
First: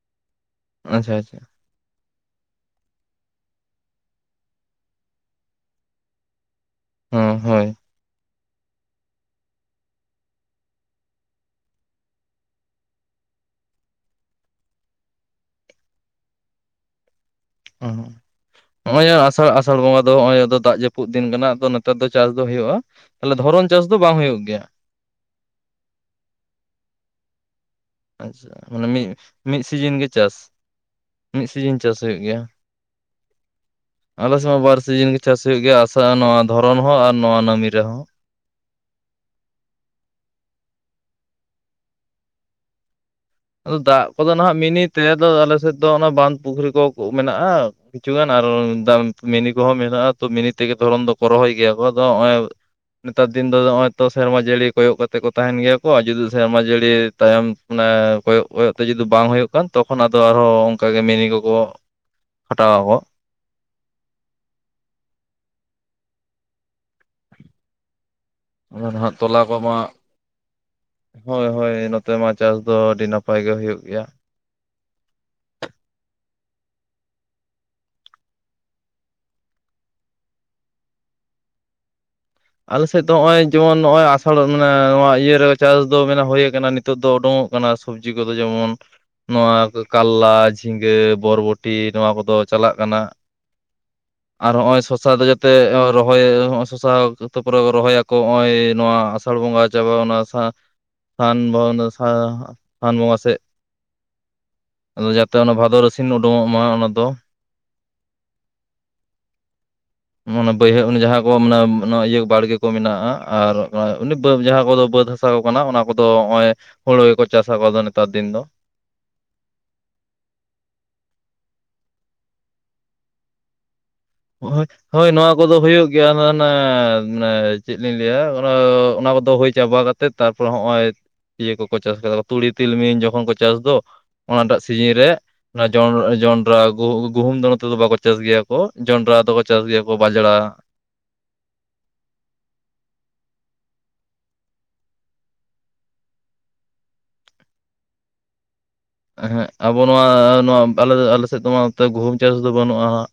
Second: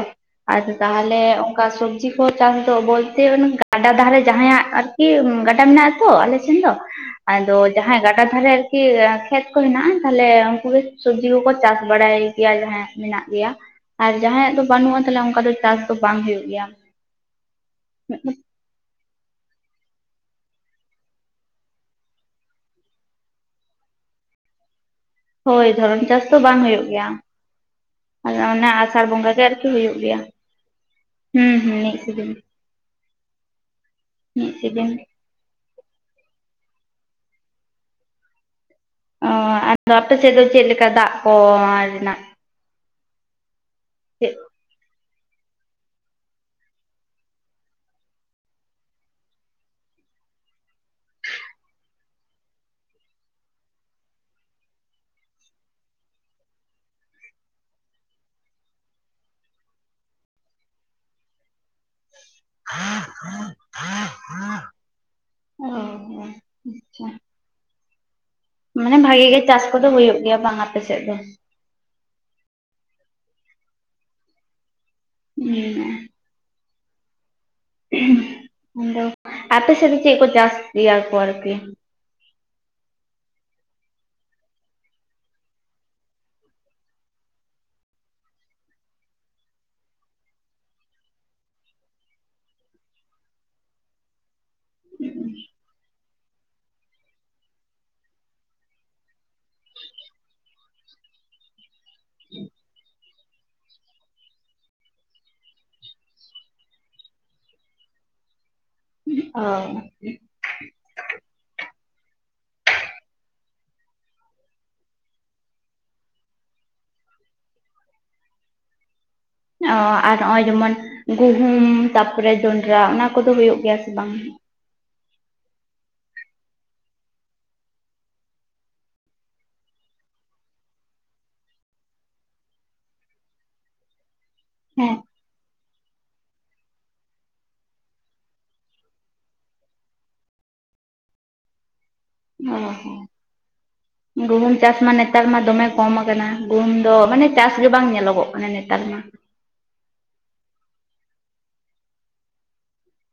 ᱟᱫᱚ ᱟᱪᱪᱷᱟ ᱛᱟᱦᱞᱮ ᱟᱪᱪᱷᱟ ᱚᱱ ᱚᱱᱠᱟ ᱥᱚᱵᱽᱡᱤ ᱠᱚ ᱪᱟᱥ ᱫᱚ ᱵᱚᱞᱛᱮ ᱚᱱᱮ ᱜᱟᱰᱟ ᱫᱟᱨᱮ ᱡᱟᱦᱟᱸᱭᱟᱜ ᱟᱨᱠᱤ ᱜᱟᱰᱟ ᱢᱮᱱᱟᱜᱼᱟ ᱛᱚ ᱟᱞᱮ ᱥᱮᱱ ᱫᱚ ᱦᱚᱸ ᱟᱫᱚ ᱦᱳᱭ ᱡᱟᱦᱟᱸᱭ ᱜᱟᱰᱟ ᱫᱷᱟᱨᱮ ᱟᱨᱠᱤ ᱠᱷᱮᱛ ᱠᱚ ᱦᱮᱱᱟᱜᱼᱟ, ᱛᱟᱦᱞᱮ ᱩᱱᱠᱩ ᱜᱮ ᱥᱚᱵᱽᱡᱤ ᱠᱚᱠᱚ ᱪᱟᱥ ᱵᱟᱲᱟᱭ ᱜᱮᱭᱟ ᱡᱟᱦᱟᱸᱭᱟᱜ ᱢᱮᱱᱟᱜ ᱜᱮᱭᱟ ᱾ ᱟᱨ ᱡᱟᱦᱟᱸᱭᱟᱜ ᱫᱚ ᱵᱟᱹᱱᱩᱜᱼᱟ ᱛᱟᱞᱚᱞᱮ ᱚᱱᱠᱟ ᱫᱚ ᱪᱟᱥ ᱫᱚ ᱵᱟᱝ ᱦᱩᱭᱩᱜ ᱜᱮᱭᱟ ᱾ ᱦᱩᱸᱜᱼᱩ ᱾ ᱱᱚᱼᱚᱭ ᱟᱥᱟᱲ ᱟᱥᱟᱲ ᱵᱚᱸᱜᱟ ᱫᱚ ᱱᱚᱼᱚᱭ ᱟᱫᱚ ᱫᱟᱜ ᱡᱟᱹᱯᱩᱫ ᱫᱤᱱ ᱠᱟᱱᱟ ᱟᱫᱚ ᱱᱮᱛᱟᱨ ᱫᱚ ᱪᱟᱥ ᱫᱚ ᱦᱩᱭᱩᱜᱼᱟ ᱾ ᱛᱟᱦᱚᱞᱮ ᱫᱷᱚᱨᱚᱱ ᱪᱟᱥ ᱫᱚ ᱵᱟᱝ ᱦᱩᱭᱩᱜ ᱜᱮᱭᱟ? ᱦᱳᱭ ᱫᱷᱚᱨᱚᱱ ᱪᱟᱥ ᱫᱚ ᱵᱟᱝ ᱦᱩᱭᱩᱜ ᱜᱮᱭᱟ ᱾ ᱟᱫᱚ ᱟᱪᱪᱷᱟ ᱚᱱᱟ ᱢᱟᱱᱮ ᱟᱥᱟᱲ ᱢᱤᱫ ᱵᱚᱸᱜᱟ ᱜᱮ ᱢᱤᱫ ᱟᱨᱠᱤ ᱥᱤᱡᱤᱱ ᱦᱩᱭᱩᱜ ᱜᱮ ᱜᱮᱭᱟ ᱪᱟᱥ ᱾ ᱦᱩᱸ ᱦᱩᱸ ᱥᱤᱡᱤᱱ ᱢᱤᱫ ᱪᱟᱥ ᱦᱩᱭᱩᱜ ᱥᱤᱡᱤᱱ ᱜᱮᱭᱟ ᱟᱞᱮ ᱥᱮᱫ ᱢᱟ ᱵᱟᱨ ᱥᱤᱡᱤᱱ ᱜᱮ ᱪᱟᱥ ᱦᱩᱭᱩᱜ ᱜᱮᱭᱟ ᱟᱥᱟᱲ ᱱᱚᱣᱟ ᱫᱷᱚᱨᱚᱱ ᱦᱚᱸ ᱟᱨ ᱱᱚᱣᱟ ᱱᱟᱢᱤ ᱨᱮᱦᱚᱸ ᱚ ᱟᱫᱚ ᱟᱯᱮ ᱥᱮᱫ ᱫᱚ ᱪᱮᱫ ᱞᱮᱠᱟ ᱫᱟᱜ ᱠᱚ ᱨᱮᱱᱟᱜ ᱟᱫᱚ ᱫᱟᱜ ᱠᱚᱫᱚ ᱪᱮᱫ ᱱᱟᱦᱟᱜ ᱢᱤᱱᱤ ᱛᱮ ᱟᱫᱚ ᱟᱞᱮ ᱥᱮᱫ ᱫᱚ ᱚᱱᱟ ᱵᱟᱸᱫ ᱯᱩᱠᱷᱨᱤ ᱠᱚ ᱢᱮᱱᱟᱜᱼᱟ ᱠᱤᱪᱷᱩ ᱜᱟᱱ ᱾ ᱟᱨ ᱢᱤᱱᱤ ᱠᱚᱦᱚᱸ ᱢᱮᱱᱟᱜᱼᱟ ᱛᱚ ᱢᱤᱱᱤ ᱛᱮᱜᱮ ᱫᱷᱚᱨᱚᱱ ᱫᱚᱠᱚ ᱨᱚᱦᱚᱭ ᱜᱮᱭᱟ ᱠᱚ ᱾ ᱟᱫᱚ ᱱᱚᱜᱼᱚᱭ ᱱᱮᱛᱟᱨ ᱫᱤᱱ ᱫᱚ ᱱᱚᱜᱼᱚᱭ ᱛᱚ ᱥᱮᱨᱢᱟ ᱡᱟᱹᱲᱤ ᱠᱚᱭᱚᱜ ᱠᱟᱛᱮᱫ ᱠᱚ ᱛᱟᱦᱮᱱ ᱜᱮᱭᱟ ᱠᱚ ᱟᱨ ᱡᱩᱫᱤ ᱥᱮᱨᱢᱟ ᱡᱟᱹᱲᱤ ᱛᱟᱭᱚᱢ ᱚᱱᱮ ᱠᱚᱭᱚᱜ ᱠᱚᱭᱚᱜ ᱛᱮ ᱡᱩᱫᱤ ᱵᱟᱝ ᱦᱩᱭᱩᱜ ᱠᱷᱟᱱ ᱛᱚᱠᱷᱚᱱ ᱟᱫᱚ ᱟᱨᱦᱚᱸ ᱚᱱᱠᱟ ᱜᱮ ᱢᱤᱱᱤ ᱠᱚᱠᱚ ᱠᱷᱟᱴᱟᱣ [inaudible] ᱟᱠᱚ [inaudible] ᱚᱻ ᱟᱪᱪᱷᱟ ᱾ ᱟᱫᱚ ᱱᱟᱦᱟᱜ ᱜᱮ ᱛᱚᱞᱟ ᱪᱟᱥ ᱠᱚᱢᱟ ᱠᱚᱫᱚ ᱦᱩᱭᱩᱜ ᱜᱮᱭᱟ ᱵᱟᱝ ᱟᱯᱮ ᱥᱮᱫ ᱫᱚ [inaudible] ᱦᱳᱭ ᱾ ᱦᱳᱭ ᱱᱚᱛᱮ ᱢᱟ ᱪᱟᱥ ᱫᱚ ᱟᱹᱰᱤ ᱱᱟᱯᱟᱭ ᱜᱮ ᱦᱳᱭᱳᱜ ᱜᱮᱭᱟ ᱾ [unintelligible] ᱟᱫᱚ ᱟᱯᱮ ᱥᱮᱫ ᱫᱚ ᱪᱮᱫ ᱠᱚ ᱪᱟᱥ ᱜᱮᱭᱟ ᱠᱚ ᱟᱨᱠᱤ? ᱟᱞᱮ ᱥᱮᱫ ᱫᱚ ᱱᱚᱜᱼᱚᱭ ᱡᱮᱢᱚᱱ ᱱᱚᱜᱼᱚᱭ ᱟᱥᱟᱲ ᱢᱟᱱᱮ ᱱᱚᱣᱟ ᱤᱭᱟᱹ ᱨᱮ ᱪᱟᱥ ᱫᱚ ᱢᱟᱱᱮ ᱦᱳᱭ ᱟᱠᱟᱱᱟ ᱱᱤᱛ ᱱᱤᱛᱚᱜ ᱫᱚ ᱳᱰᱳᱝᱚᱜ ᱠᱟᱱᱟ ᱥᱚᱵᱽᱡᱤ ᱠᱚᱫᱚ ᱡᱮᱢᱚᱱ ᱱᱚᱣᱟ ᱠᱚ ᱠᱟᱞᱞᱟ ᱡᱷᱤᱸᱜᱟᱹ ᱵᱚᱨᱵᱚᱴᱤ ᱱᱚᱣᱟ ᱠᱚᱫᱚ ᱪᱟᱞᱟᱜ ᱠᱟᱱᱟ ᱾ ᱟᱨ ᱦᱚᱸᱜᱼᱚᱭ ᱥᱚᱥᱟ ᱫᱚ ᱡᱟᱛᱮ ᱨᱚᱦᱚᱭ ᱦᱚᱜᱼᱚᱭ ᱥᱚᱥᱟ ᱡᱚᱛᱚ ᱯᱚᱨᱮ ᱠᱚ ᱨᱚᱦᱚᱭ ᱟᱠᱚ ᱱᱚᱜᱼᱚᱭ ᱱᱚᱣᱟ ᱟᱥᱟᱲ ᱵᱚᱸᱜᱟ ᱪᱟᱵᱟ ᱚᱱᱟ ᱥᱟ ᱥᱟᱱ [unintelligible] ᱥᱟᱱ ᱵᱚᱸᱜᱟ ᱥᱮᱫ ᱾ ᱟᱫᱚ ᱡᱟᱛᱮ ᱚᱱᱟ ᱵᱷᱟᱫᱚᱨ ᱟᱥᱤᱱ ᱳᱰᱳᱝᱚᱜ ᱢᱟ ᱚᱱᱟ ᱫᱚ ᱾ ᱚᱻ ᱚᱱᱟ ᱵᱟᱹᱭᱦᱟᱹᱲ ᱡᱟᱦᱟᱸ ᱠᱚ ᱢᱟᱱᱮ ᱱᱚᱣᱟ ᱤᱭᱟᱹ ᱵᱟᱲᱜᱮ ᱠᱚ ᱢᱮᱱᱟᱜᱼᱟ ᱟᱨ ᱱᱚᱭᱟ ᱩᱱᱤ ᱵᱟᱹᱫᱽ ᱡᱟᱦᱟᱸ ᱠᱚᱫᱚ ᱵᱟᱹᱫᱽ ᱦᱟᱥᱟ ᱠᱚ ᱠᱟᱱᱟ ᱚᱱᱟ ᱠᱚᱫᱚ ᱱᱚᱜᱼᱚᱭ ᱦᱳᱲᱳ ᱜᱮᱠᱚ ᱪᱟᱥ ᱟᱠᱚ ᱟᱫᱚ ᱱᱮᱛᱟᱨ ᱫᱤᱱ ᱫᱚ ᱾ ᱚ ᱟᱨ ᱱᱚᱜᱼᱚᱭ ᱡᱮᱢᱚᱱ ᱜᱩᱦᱩᱢ ᱛᱟᱨᱯᱚᱨᱮ ᱡᱚᱱᱰᱨᱟ ᱚᱱᱟ ᱠᱚᱫᱚ ᱦᱩᱭᱩᱜ ᱜᱮᱭᱟ ᱥᱮ ᱵᱟᱝ? [unintelligible] ᱦᱳᱭ ᱱᱚᱣᱟ ᱠᱚᱫᱚ ᱦᱩᱭᱩᱜ ᱜᱮᱭᱟ ᱾ ᱟᱫᱚ ᱚᱱᱮ ᱢᱟᱱᱮ ᱪᱮᱫ ᱞᱤᱧ ᱞᱟᱹᱭᱟ ᱚᱱᱟ ᱠᱚᱫᱚ ᱦᱳᱭ ᱪᱟᱵᱟ ᱠᱟᱛ ᱮᱫ ᱛᱟᱨᱯᱚᱨᱮ ᱦᱚᱸᱜᱼᱚᱭ ᱤᱭᱟᱹ ᱠᱚᱠᱚ ᱪᱟᱥ ᱟᱠᱟᱫᱟ ᱛᱩᱲᱤ ᱛᱤᱞᱢᱤᱧ ᱡᱚᱠᱷᱚᱱ ᱠᱚ ᱪᱟᱥ ᱫᱚ ᱚᱱᱟᱴᱟᱜ ᱥᱤᱡᱤᱱ ᱦᱮᱸ ᱨᱮ ᱚᱱᱟ ᱡᱚᱱᱰᱨᱟ ᱡᱚᱱᱰᱨᱟ ᱜᱩᱦᱩᱢ ᱫᱚ ᱱᱚᱛᱮ ᱫᱚ ᱵᱟᱠᱚ ᱪᱟᱥ ᱜᱮᱭᱟ ᱠᱚ ᱾ ᱡᱚᱱᱰᱨᱟ ᱫᱚᱠᱚ ᱪᱟᱥ ᱜᱮᱭᱟ ᱠᱚ ᱵᱟᱡᱽᱲᱟ ᱚᱻ ᱦᱚ ᱾ [inaudible] ᱜᱩᱦᱩᱢ ᱪᱟᱥ ᱢᱟ ᱱᱮᱛᱟᱨ ᱢᱟ ᱫᱚᱢᱮ ᱠᱚᱢ ᱟᱠᱟᱱᱟ, ᱜᱩᱦᱩᱢ ᱫᱚ ᱢᱟᱱᱮ ᱪᱟᱥ ᱜᱮ ᱵᱟᱝ ᱧᱮᱞᱚᱜᱚᱜ ᱠᱟᱱᱟ ᱱᱮᱛᱟᱨ ᱢᱟ ᱾ ᱦᱮᱸ ᱟᱵᱚ ᱱᱚᱣᱟ, ᱱᱚᱣᱟ ᱟᱞᱮ ᱟᱞᱮ ᱥᱮᱫ ᱫᱚ ᱢᱟ ᱱᱚᱛᱮ ᱜᱩᱦᱩᱢ ᱪᱟᱥ ᱫᱚ ᱵᱟᱹᱱᱩᱜᱼᱟ ᱾